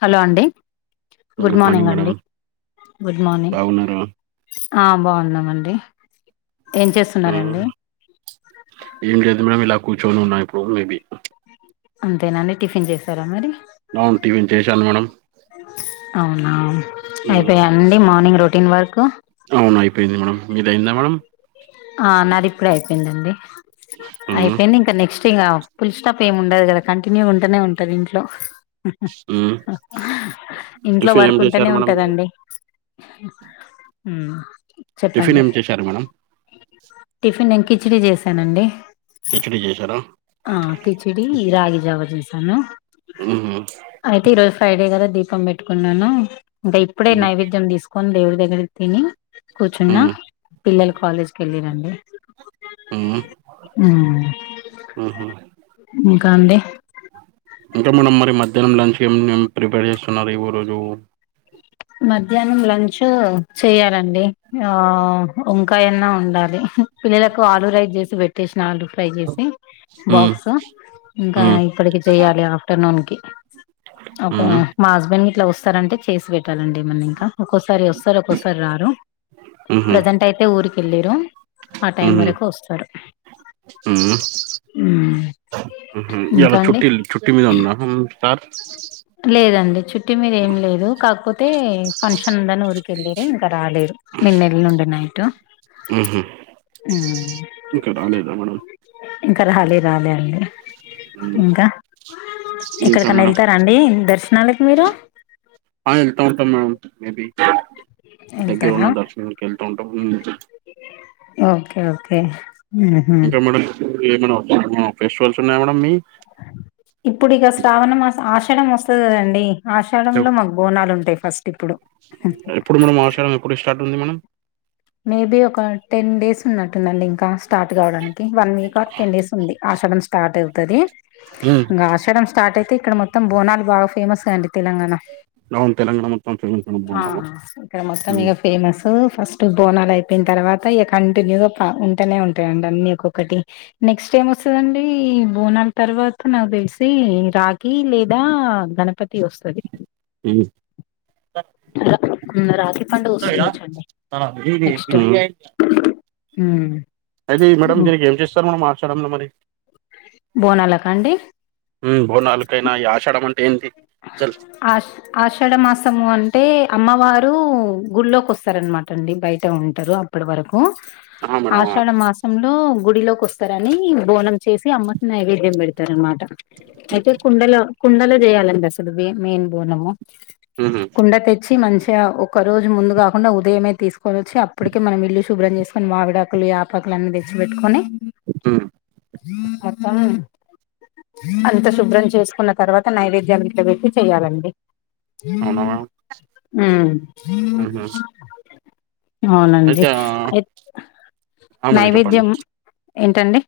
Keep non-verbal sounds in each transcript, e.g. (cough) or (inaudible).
Hello అండి good morning అండి good morning బాగున్నారా ఆ బాగున్నాం అండి ఏం చేస్తున్నరు ఉమ్, అండి ఏం లేదు మేడం ఇలా కూర్చొని ఉన్నాం ఇప్పుడు మేబీ అంతేనా అండి టిఫిన్ చేసారా మరి అవున్ టీపిన్ చేశాను మేడం అవునా ఉమ్, అయిపోయాయ అండి మార్నింగ్ రొటీన్ వర్క్ అవును అయిపోయింది మేడం మీది అయిందా మేడం ఆ నాది ఇప్పుడే అయిపోయిందిండి ఉమ్, అయిపోయింది ఇంకా నెక్స్ట్ ముఖ్యంగా పుల్ స్టాప్ ఏమి ఉండదు కదా కంటిన్యూ ఉంటేనే ఉంటది ఇంట్లో ఉమ్. ఇంట్లో టిఫిన్ ఏం వర్క్ ఉంటనే చేశారు మేడం మీరు ఉంటదండి ఉ టిఫిన్ ఏం చేశారు మేడం టిఫిన్ నేను కిచిడీ చేశానండి కిచిడీ చేశారా ఆ కిచిడి రాగి జావ చేసాను ఉ ఉప్స్ అయితే ఈ రోజు ఫ్రైడే కదా దీపం పెట్టుకున్నాను ఇంకా ఇప్పుడే ఉమ్, నైవేద్యం తీసుకు కొని దేవుడి దగ్గర తిని కూర్చున్న ఉమ్, పిల్లలు కాలేజ్కి వెళ్ళిరండి ఉమ్, ఉ ఉమ్. ఇంక అండి ఇంకా మేడం మరి మధ్యాహ్నం లంచ్కి ఏమన్న ప్రిపేర్ చేసుకున్నారా ఈవ రోజు మధ్యాహ్నం లంచ్ చెయాలండి ఆ వంకాయన్న వండాలి పిల్లలకు ఆలు రైస్ చేసి పెట్టేసిన అండి ఫ్రై చేసి ఉమ్, బాక్స్ ఇంకా ఉమ్, ఇప్పటికి చేయాలి ఆఫ్టర్నూన్ కి ఓకే ఉమ్, మా హస్బెండ్ ఇట్లా వస్తారంటే చేసి పెట్ పేట్టాలండి ఏమన్న ఇంకా ఒక్కోసారి వస్తారు ఒక్కోసారి రారు ఉమ్, ప్రజెంట్ అయితే ఊరికి వెళ్లిర్రు ఆ టైం వరకు వస్తారు ఉ హ్మ్. ఉహు ఇంకా ఇయలా అండి చుట్టిల్ చుట్టి మీద ఉన్నా సార్ లేదండి చుట్టి మీద ఏం లేదు కాకపోతే ఫంక్షన్ ఉందని ఊరికి వెళ్ళిర్రు ఇంకా రాలేదు నిన్న వెళ్లిండే నైట్ ఉ ఉమ్, ఇంకా రాలేదా మేడం ఇంకా రాలే రాలే అండి ఉమ్, ఇంకా ఇంకా ఏక్కడికన్నా మేడం వెళ్తారా అండి దర్శనానీకి మీరు ఆ వెళ్తా ఉంటాం మేమ్ మేబి దగ్గర వెళ్తారా ఉన్న దర్శనానికి వెళ్తా ఉంటాం ఉ ఓకే ఓకే ఇంకా మేడ ఏమైన్న ఫెస్టివల్స్ ఉన్నాయా మేడం మీ ఇప్పుడు ఇగ శ్రావణ మాసం ఆషాడం వస్తది కదండి ఆషాడం లో మాకు బోనాలు ఉంటాయి ఫస్ట్ ఇప్పుడు ఎప్పుడు మేడం ఆషాఢం స్టార్ట్ ఉంది మేడం మేబీ ఒక టెన్ డేస్ ఉన్నట్టుందండి ఇంకా స్టార్ట్ కావడానికి one week or ten days ఉంది ఆశడం స్టార్ట్ అవుతది ఉమ్. ఇంకా ఆశడం స్టార్ట్ అయితే ఇక్కడ మొత్తం మత్తం బోనాలు బాగా ఫేమస్ అండీ తెలంగాణ అవును తెలంగాణ మొత్తం ఫేమస్ అనుకున్నాను ఇక్కడ మొత్తం ఉమ్. ఆ ఫేమస్ ఫస్ట్ బోనాలు అయిపోయిన తర్వాత ఇ కంటిన్యూగా ఉంటేనే ఉంటాయండి అన్నీ ఒక్కొక్కటి నెక్స్ట్ ఎం వస్తదండి బోనాల తర్వాత నాకు తెలిసి రాఖీ లేదా గణపతి పతి వస్తుంది ఏమి రా రాఖి పండుగ వస్తుండవచండి నెక్స్ట్ ఉ అయితే మేడం దీనికి ఏం చేస్తారు మేడం ఆషాడంలో మరి బోనాల కా అండి బోనాాలకైనా ఈ ఆషాడ అంటే ఏంటి చసి ఆష్ ఆషాఢ మాసము అంటే అమ్మవారు గుళ్లోకి వస్తారనమాట అండి బయట ఉంటారు ఆప్పటి వరకు ఆ మేడం ఆ. ఆషాఢ మాసం సంలొ గుడిలోకి వస్తారని బోనం చేసి అమ్మకిని నైవేద్యం పెడతారు అనమాట అయితే కుండలో కుండలో చేయాలండీ అదీ అసలు మెయిన్ మెయిన్ బోనము ఉహు, కుండ తెచ్చి మంచిగా ఒకరోజు ముందు కాకుండా ఉదయమే తీసుకొనిచ్చి అటికే మనం ఇల్లు శుభ్రం చేసుకుని మావిడాకులు యాపాకులు అన్ని తెచ్చి పెట్టుకొని ఆ మత్తం అంత శుభ్రం చేసుకున్న తర్వాత నైవేద్యం ఇట్ట పెట్టి చేయ్యాలండి అవునవా ఉమ్ ఉహు అవునండి అయితే ఆ అయితే ఆ మేడం చెప్పండి నైవేద్యం ఏంటండి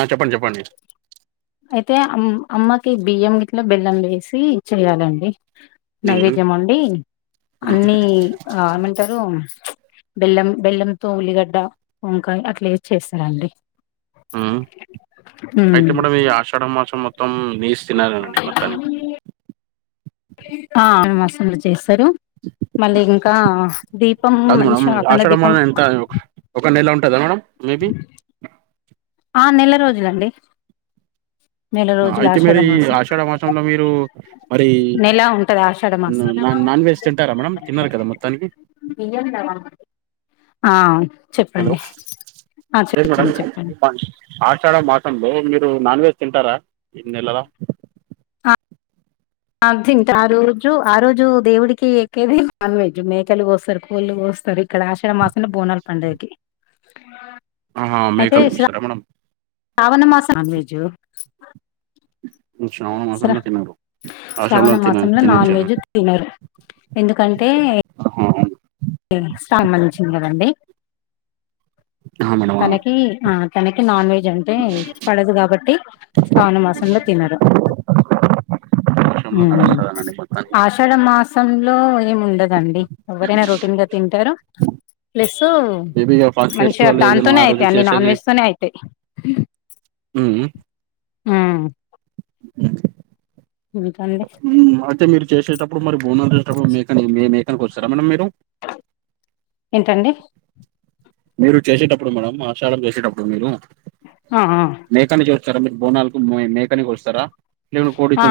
ఆ చెప్పండి చెప్పండి అయితే అమ్ అమ్మకి బియ్యం గిట్లో బెల్లం వేసి చెయాలండి ఉమ్, ఉమ్, నైవేద్యం అండి అన్ని ఆ ఏమంటారు బెల్లం బెల్లంతో ఉల్లిగడ్డ వంకాయ అట్లా ఏసీ చేస్తారండి ఉమ్ అయితే మేడంమ్ ఈ ఆషాఢ మాసం మొత్తం నీస్ తిన్నారనండి మొత్తానికి ఆ అ మాసంలో చేస్తారు మళ్ళీ ఇంకా దీపం కాదు మంచి మేడం ఆఖండ ఆషాఢ దీపం మాసం ఎంత ఒక ఒక నెల ఉంటుందా మేడం మేబీ ఆ నెల రోజులండి నెల రోజులు అయితే మీరు ఆషాఢ ఈ మాసం ఆషాఢ మాసంలో మీరు మరి నెల ఉంటది ఆషాఢ మాసం నాన్ నాన్ వెజ్ తింటారా మేడమ్ తిన్నారు కదా మొత్తానికి ఇయందవా ఆ హలో చెప్పండి ఆ లేదు మేడం చెప్పండి చెప్పండి ఆషాఢ మాసంలో మీరు నాన్ వెజ్ తింటారా ఇ నెలలా ఆ ఆ తింటా ఆ రోజు ఆ రోజు దేవుడికి ఎక్కేది నాన్ వెజ్ మేకలు కోస్తారు కోళ్లు కోస్తారు ఇక్కడ ఆషాడ మాసంలో బోనాల్ పండగకి ఆహా మేకని కోస్తారా మేడం శ్రావణ మాసం నాన్ వెజ్ శ్రావణ శ్ర మాసంలో తినరు ఆషాఢంలో శ్రావణ తిన మాసంల నాన్ వెజ్ తినొచ్చేనండి తినరు ఎందుకంటే ఆహా అవును. ఉ స్ట్రాంగ్ మంచిగ ఉన్నదండి ఆహా మేడం ఆ తనకి ఆ తనకి నాన్ వెజ్ అంటే పడదు కాబట్టి శ్రావణ మాసంలో తినరు ఆషాఢంలో నడుస్తదనండి మొత్తానికి ఆషాఢ మాసంలో ఏముండదు దండి ఎవరైనా రొటీన్ గా తింటారు ప్లస్ మేబీ ఇక ఫస్ట్ మంచిగా ఫెస్టివల్ దాం ఏదైనా తోనే ఆ రోజు అవుతాయి అన్ని నాన్ చేసేది వెజ్తోనే అవుతాయి ఊ ఊ ఆ ఇంకా అండి ఊ అంటే మీరు చేసేటప్పుడు మరి బోనం చేసెటప్పుడు మేకని మే మేకని కోస్తరా మేడం మరి మీరు ఏంటండి మీరు చేసేటప్పుడు మేడం ఆషాడం చేసేటప్పుడు మీరు ఆ మేకాని చేస్తరా మీరు బోనాలకు మేకనీ కోస్తరా ఆ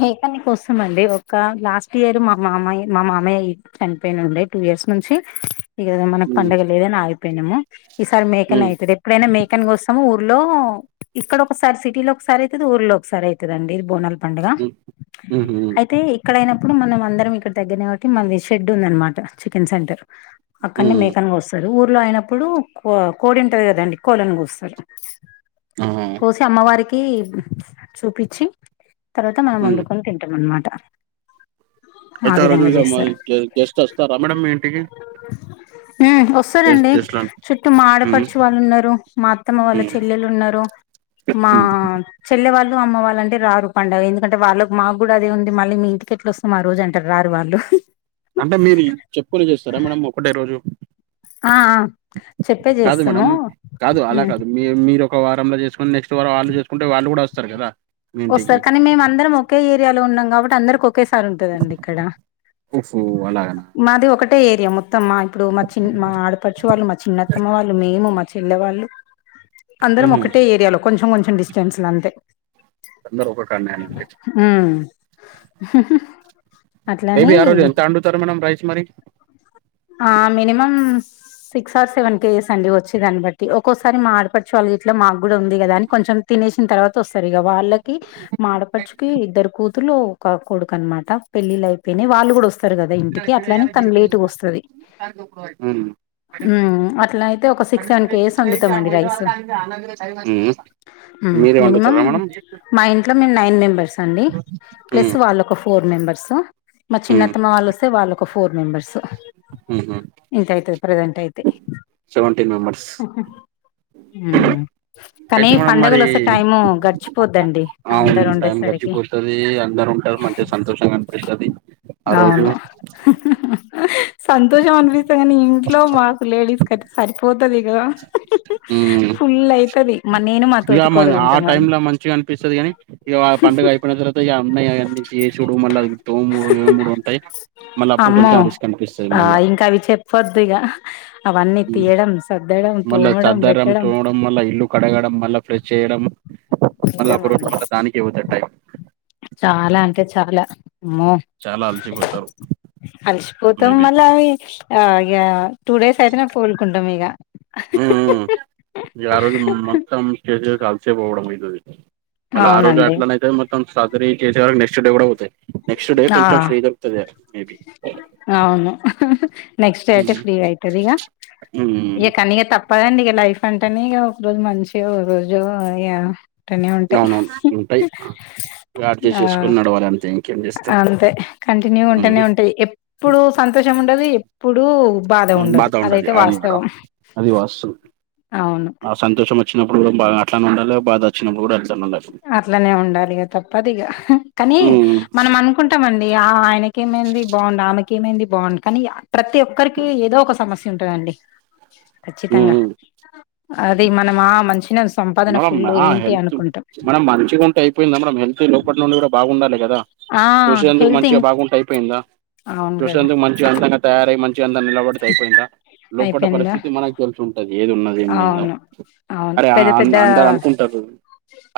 మేకని కోసమండి ఒక లాస్ట్ ఇయర్ మా మామయ్య మా మామయ్య ఇట్ చనిపోయినుండి టూ ఇయర్స్ నుంచి ఇగ అది మనకి పండుగ లేదని ఆగిపోయినాము ఈసారి మేకనయితే దెప్ ఇప్పుడైనా మేకన్ కోస్తాము ఊర్లో ఇక్కడ ఒకసారి సిటీలో ఒకసారి అయితుది ఊర్లో ఒకసారి అయి దండి ఇది బోనల్ పండుగ మ్మ్ అయితే ఇక్కడైనప్పుడు మనం అందరం ఇక్కడ దగ్గరనే కాబట్టి మనది షెడ్ ఉంద అనమాట చికెన్ సెంటర్ అక్కడనే మ్మ్ మేకను కోస్తరు ఊర్లో అయినప్పుడు కో కోడింటది కదండి కోళ్ళలను కోస్తరు ఆ కోసి అమ్మవారికి చూపిచ్చి తర్వాత మనం మ్మ్ వండుకొని తింటాం అన్నమాట అయితే ఆ రోజు ఇగ మరి గెస్ట్ వస్తారా మేడమ్ మీ ఇంటికి ఊ గెస్ట్ వస్తారండి గెస్ట్ లం చుట్టూ మా మ్మ్ ఆడపడుచు వాళ్ళు ఉన్నారు మా అత్తమ్మ వాళ్ళ మ్మ్ చెల్లెలు ఉన్నారు మా మ్మ్ చెల్లె వాళ్ళు అమ్మ వాళ్ళు అంటే రారు పండగ ఎందుకంటే వాళ్ళకి మాకు కూడా అదే ఉంది మళ్ళీ మీ ఇంటికి ఎట్ల వస్తాం ఆ రోజు అంటరు రారు వాళ్ళు అంటే మీరు చెప్పుకుని చేస్తారా మేడం ఒకటే రోజు ఆ ఆ చెప్పే కాదు చేస్తాము మేడం కాదు అలా ఊ కాదు మీ మీరు ఒక వారంలో చేసుకుని నెక్స్ట్ వారం వాళ్ళు చేసుకుంటే వాళ్ళు కూడా వస్తారు కదా మీ వస్తారు ఇంటికి కానీ మేము అందరం ఒకే ఏరియాలో ఉన్నాం కాబట్టి అందరికొక్ ఒకేసారి ఉంటదండి ఇక్కడ ఓహో అలాగనా మాది ఒకటే ఏరియా మొ త్తమ్మా ఇప్పుడు మా చి మా ఆడపడుచు వాళ్ళు మా చిన్నత్తమ్మ వాళ్ళు మేము మా చెల్లె వాళ్ళు అందరం ఉహు ఒకటే ఏరియాలో కొంచెం కొంచెం డిస్టెన్స్ల అంతే అందరూ ఒక కాలినా అండీ ఉ బేబీ ఆ రోజు ఎంత అండుతారు మేడం రైస్ మరి ఆ minimum six or seven case అండి వచ్చే దాని బట్టి ఒక్కొసారి మా ఆడపడుచు వాళ్ గిట్ల మాకు కూడా ఉంది కదా అని కొంచెం తినేసిన తర్వాత వస్తారు ఇక వాళ్ళకి మా ఆడపడుచుకి ఇద్దరు కూతులు ఒక కొడుకు అనమాట పెళ్ళిళ అయిపోయినా వాళ్ళు కూడా వస్ స్తారు కదా ఇంటికి అట్లని తను లేటుగస్తది (unintelligible) ఉ అట్లా అయితే ఒక సిక్స్ సెవెన్ కేజెస్ వండుతామండి రైస్ ఉమ్. మీరే మినిమం వండుతారా మేడం మా ఇంట్లో మేము నైన్ మెంబెర్స్ అండి ప్లస్ ఉమ్, వా వాళ్ళ ఒక ఫోర్ మెంబర్స్ మా చిన్న ఉమ్, తమ వాళ్ళు వస్తే వాళ్ళ ఒక ఫోర్ మెంబర్స్ ఉహు సెవెంటీన్ మెంబర్స్ ఉహు కానీ అయితే మేడం పండగలు మరి వస్తే టైము గడిచిపోద్దండి అందరు ఉండేసరికి వస్తుది అందరు ఉంటారు మంచిగా సంతోషంగా అనిపిస్తది ఆ రోజు అవును సంతోషం అనిపిస్త కాని ఇంట్లో మా లేడస్యితే సరిపోతది ఇగ ఉమ్. ఫుల్ అయితుంది నే ఇక మ ఆ టైమ్ లో మంచిగా అనిపిస్తుది కాని ఇక పండగ అయిపోయిన తర అన్నయయిడి నుంచి ఏ చూడు మళ్ళీ అది తో మూడు ఏ మూడు ఉంటాయ్ మళ్ళీ అప్పుడు కొెంచం రిస్కే అనిపిస్తది మళ్ళీ కొద్దిగ మళ్ళా పెట్టడం (unintelligible) మళ్ళ ఇల్లు కడగడం మళ్ళా ఫ్రెష్ చేయడం మళ్ళీ ఒక రోజు నిజమండి (unintelligible) దానికి (unintelligible) టైం చాలా అంటే చాల అమ్మో చాలా అలసిపోతారు అలిసిపోతాం మేబీ మల్ల (unintelligible) ఆ ఇగ టూ డేస్ అయితేనే కోలుకుంటాం ఇక ఆ రోజు మొత్తం స్టేజ్ కలిసే పోవడం (unintelligible) మళ్ళ ఆ రోజు అవునండి అట్లనైతే మొత్తం సాజరీ చేసే వరకు నెక్స్ట్ డే కూడా పోతాయి నెక్స్ట్ డే ఆ కొంచెం ఫ్రీగ అవును నెక్స్ట్ డే అయితే ఫ్రీ అవుతుది ఇక ఇక కనీగా తప పదండి ఇక లైఫ్ అంటేనే ఇక ఒక రోజు మంచిగా ఒక రోజు అనే ఉంటాయి అవునవును ఉంటాయి గాడ్ ఆ చేసేసుకుని నడవాలి అంతే ఇంకేం చేస్తారు అంతే కంటిన్యూ ఉంటేనే ఉంటాయి ఎప్పుడు సంతోషం ఉండదు ఎప్పుడు బాధ ఉండదు అదయితే వాస్తవం అది వాస్తవం అవును ఆ సంతోషం వచ్చినప్పుడు (unintelligible) బాగా అట్లానే ఉండాల బాధ (unintelligible) అట్లనే ఉండాలిగా తప్పదు ఇక కానీ మనం అనుకుంటామండి ఆ ఆయన ఏమైంది బాగుండు ఆమెకి ఏమైంది బాగుండు కానీ ప్రతి ఒక్కరికి ఏదో ఒక సమస్య ఉంటదండి ఖచ్చితంగా అది మనమా మంచినే సంపాదన మనం ఫుల్లు ఆ ఏంటి హెల్త్ అనుకుం (unintelligible) మనం మంచిగాంట అయిపోయింది మనం హెత్ లోపటి నుండి కూడా బాగుండాలి కదా ఆ చూసేందుకు హెల్త్ ఇం మంచిగా బాగుంటే అయిపోయిందా అవును కదా చూసేందుకు మం మంచి అంతంగా తయారై మంచి అంత నిలబడితే అయిపోయిందా లోప అయిపోయిందా పరిస్థితి మనకి తెలుసి ఉంటది ఏది ఉన్న అవును అవును అరే పెద్ద అ పెద్ద అందరు అనుకుంటారు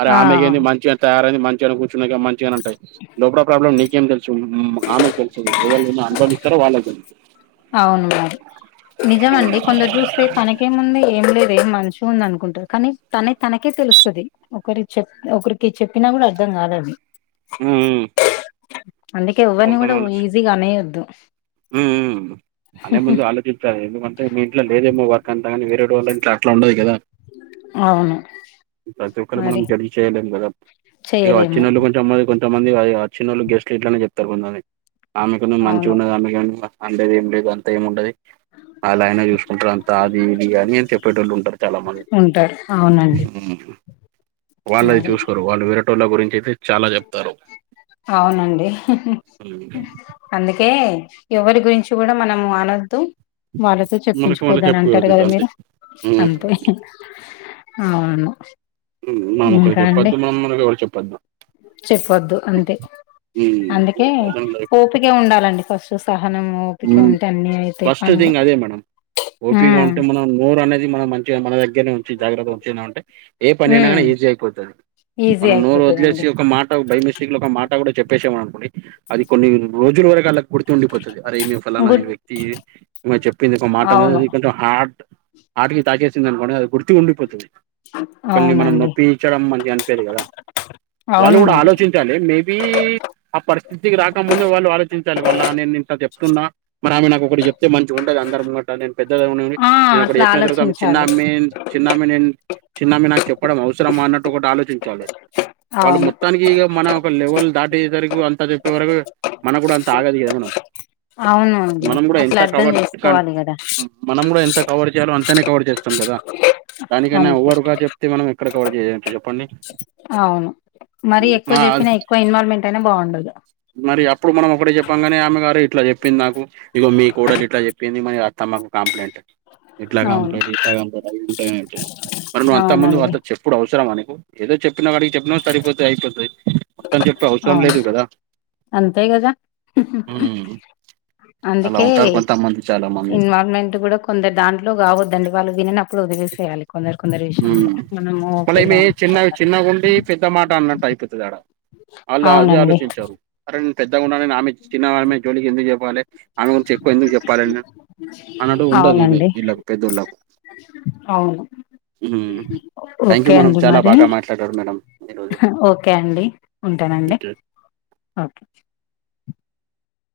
అరే ఆ ఆమెకి ఏంది మంచిగా తయారైంది మంచిగా మంచిగనే ఉంటయి లోపల ప్రాబ్లం నీకేం తె ఆమెల్సది ఎవళ అనుభంస్తారో వాళ్ళ కలుది నిజం అండి (unintelligible) సే తనకేంముంది ఏం లేదు ఏం మనిషి ఉంది అనుకుంటారు కానీ తనే తనకే తెలుస్తుంది ఒకరికి చెప్ ఒకరికి చెప్పినా కూడ అర్థం కాదు అది ఉ అందుకే (unintelligible) కూడా ఈజీగా అనేయొద్దు అనే ముందు ఆలోచించాలి ఎందుకంటే మీ ఇంట్లో లేదేమో వర్క్ అంతాగానీ వేరే ఇంట్ల అట్లా ఉండదు కదా అవును ప్రతి ఒక్కరు మనం మరి జడ్జి చేయలేం కదా ఇక చేయలేము వచ్చినోళ్ళు కొంచెం మది కొం త మంది అదీ వచ్చినోళ్లు గెస్ట్లు ఇట్లనే చెప్తరు కొంత మంది ఆమె కొంచం మంచి అవును గున్నది ఆమె అండేది ఏం లేదు అంతా ఏం ఉండది అళ్ళాయన చూసుకుంటారు అంత అది ఇది అని చెప్పేటొళ్ళు ఉంటరు చాలా మంది ఉంటారు అవునండి వాళ్ళది మరి చూసుకోరు వాళ్ళు రవేటోళ్ళ గురించి అయితే చాలా చెప్తారు అవునండి ఉమ్. అందుకే ఎవరి గురించి కూడా మనం అనద్దు వాళ్ళతో మనకు వాళ్ళు చెప్పించుకొద్దు అని అంటారు చెప్పుకోదు కదా అంతే మీరు ఉమ్. అంతే అవును మామొక్కరుకి ఇంకా అండి చెప్పొద్దు మా అమ్మనికి ఎవరు చెప్పొద్దు చెప్పొద్దు అంతే అందుకే ఓపికే ఉండాలండి ఫస్ట్ సహనము ఫస్ట్ థింగ్ అదే మేడం ఓపీగా ఉమ్ ఉంటే మనం నోరు అనేది మనం మం మన దగ్గరనేంచి జాగ్రత్త ఉంచినే ఉంటే ఏ పని అయినా ఐనా ఉమ్ ఈజీ అయిపోతది ఈజీ మనం నోరు వదిలేసి అయిపోతదండి ఒక మాట బై మిస్ టేక్ ల ఒక మాట కూడా చెప్పేశం అనుకొండి అది కొన్ని రోజుల వరకు అలా గుర్తుండిపోంది అరే మేము ఫలానా ఈ గుడ్ వ్యక్తి చెప్పింది ఒక మాట అవును అదింట కొంచెం ఆట్ ఆట్కి తాకేస్తుంది అనుకోని అది గుర్తు ఉండిపోతుది ఒకరిని మనం అవునండి నొప్పించడం మంచి అనిపేది కదా వాళ్ళు అవును కూడా మరి ఆలోచించ లి మేబి ఆ పరిస్థితికి రాకముందు వాళ్ళు ఆలోచించాలి మళ్ళ నేనింత చెప్ప మరి ఆమె నాకు ఒకటి చెప్తే మంచి ఉంటది అందరు ముంగట్ నే పెద్ద నేను ఆ ఒకటి అట్లా చెప్పిన తరువాత చిన్న ఆలోచించాలి అమ్మాయి చిన్నమ నేను చిన్నమే నాకు చెప్పడం అవసరమా అన్నట్టు ఒకటి ఆలోచించాలి వాళ్ళు అవును మొత్తానికి ఇక మన ఒక లెవెల్ దాటేసరకు అంతా చెప్పే వరకు మనకు కూడా అంత ఆగదు కద మేడమ్ అవునండి అట్లా అర్ధం కవర్ కన్- చేసుకోవాలి కదా మనం కూడా ఎంత కవర్ చేయాలో అంతనే కవర్ చేస్తాం కదా దానికైనా అంతే ఓవర్ గా చె తే మనం ఎక్కడ కవర్ చేయంటు చెప్పండి అవును మరీ ఎక్కువ మా చెప్పిన ఎక్కువ ఇన్వాల్వ్మెంట్ అయిన బాగుండదు మరి అప్పుడు మనం ఒకటి చెప్పంగనే ఆమె గారు ఇట్లా చెప్ ప్పింది నాకు ఇగో మీ కూడలు ఇట్లా చెప్పింది మ అత్తమ్ మాకు కంప్లైంట్ ఇట్లా అవును కంప్లేట్ ఇట్లా కంలేట్ అవి ఉంటాయ అయి మరి నువ్వు అంత ముందు అవునండి అంత చెప్ ఇప్పుడు అవసరమనీకు ఏదో చెప్పినా వాడికి చెప్పినా సరిపోతుంది అయిపోతుంది మొత్తం చెప్పే అవసరం అవును లేదు కదా అంతే కదా అవునవును అందుకే చాలా మంది ఇన్వాల్వ్మెంట్ కూడా కొందరు దాంట్లో కావద్దండి వాళ్ళు విననప్పుడు ఒదిలేసేయాలి కొందరు కొందరు విషయంలో ఉమ్ మనము మళ్ళ ఓకేలే ఏమి చిన్న అనుకుంటాం కదా చిన్నగుండి పెద్ పెద్ద మాట అన్నట్టు అయితది ఆడ వాళ్ళు అది అవునండి ఆలోచించారు అరే నే పెద్దగా ఉండాలే ఆమె చిన్నమె జోలికి ఎందుకు చెప్పాలి ఆమె గురించి ఎక్కువ ఎందుకు చెప్పాలేను అన్నట్టు ఉండదు ఈమె అవునండి ఈళ్ళకు పెద్దోళ్ళలకు అవును ఉమ్ థ్యాంక్యూ ఓకే మేడం అండి చాలా మరి బాగా మాట్లాడారు మేడం ఈరోజు ఓకే అండి ఉంటానండి ఇంకా ఓకే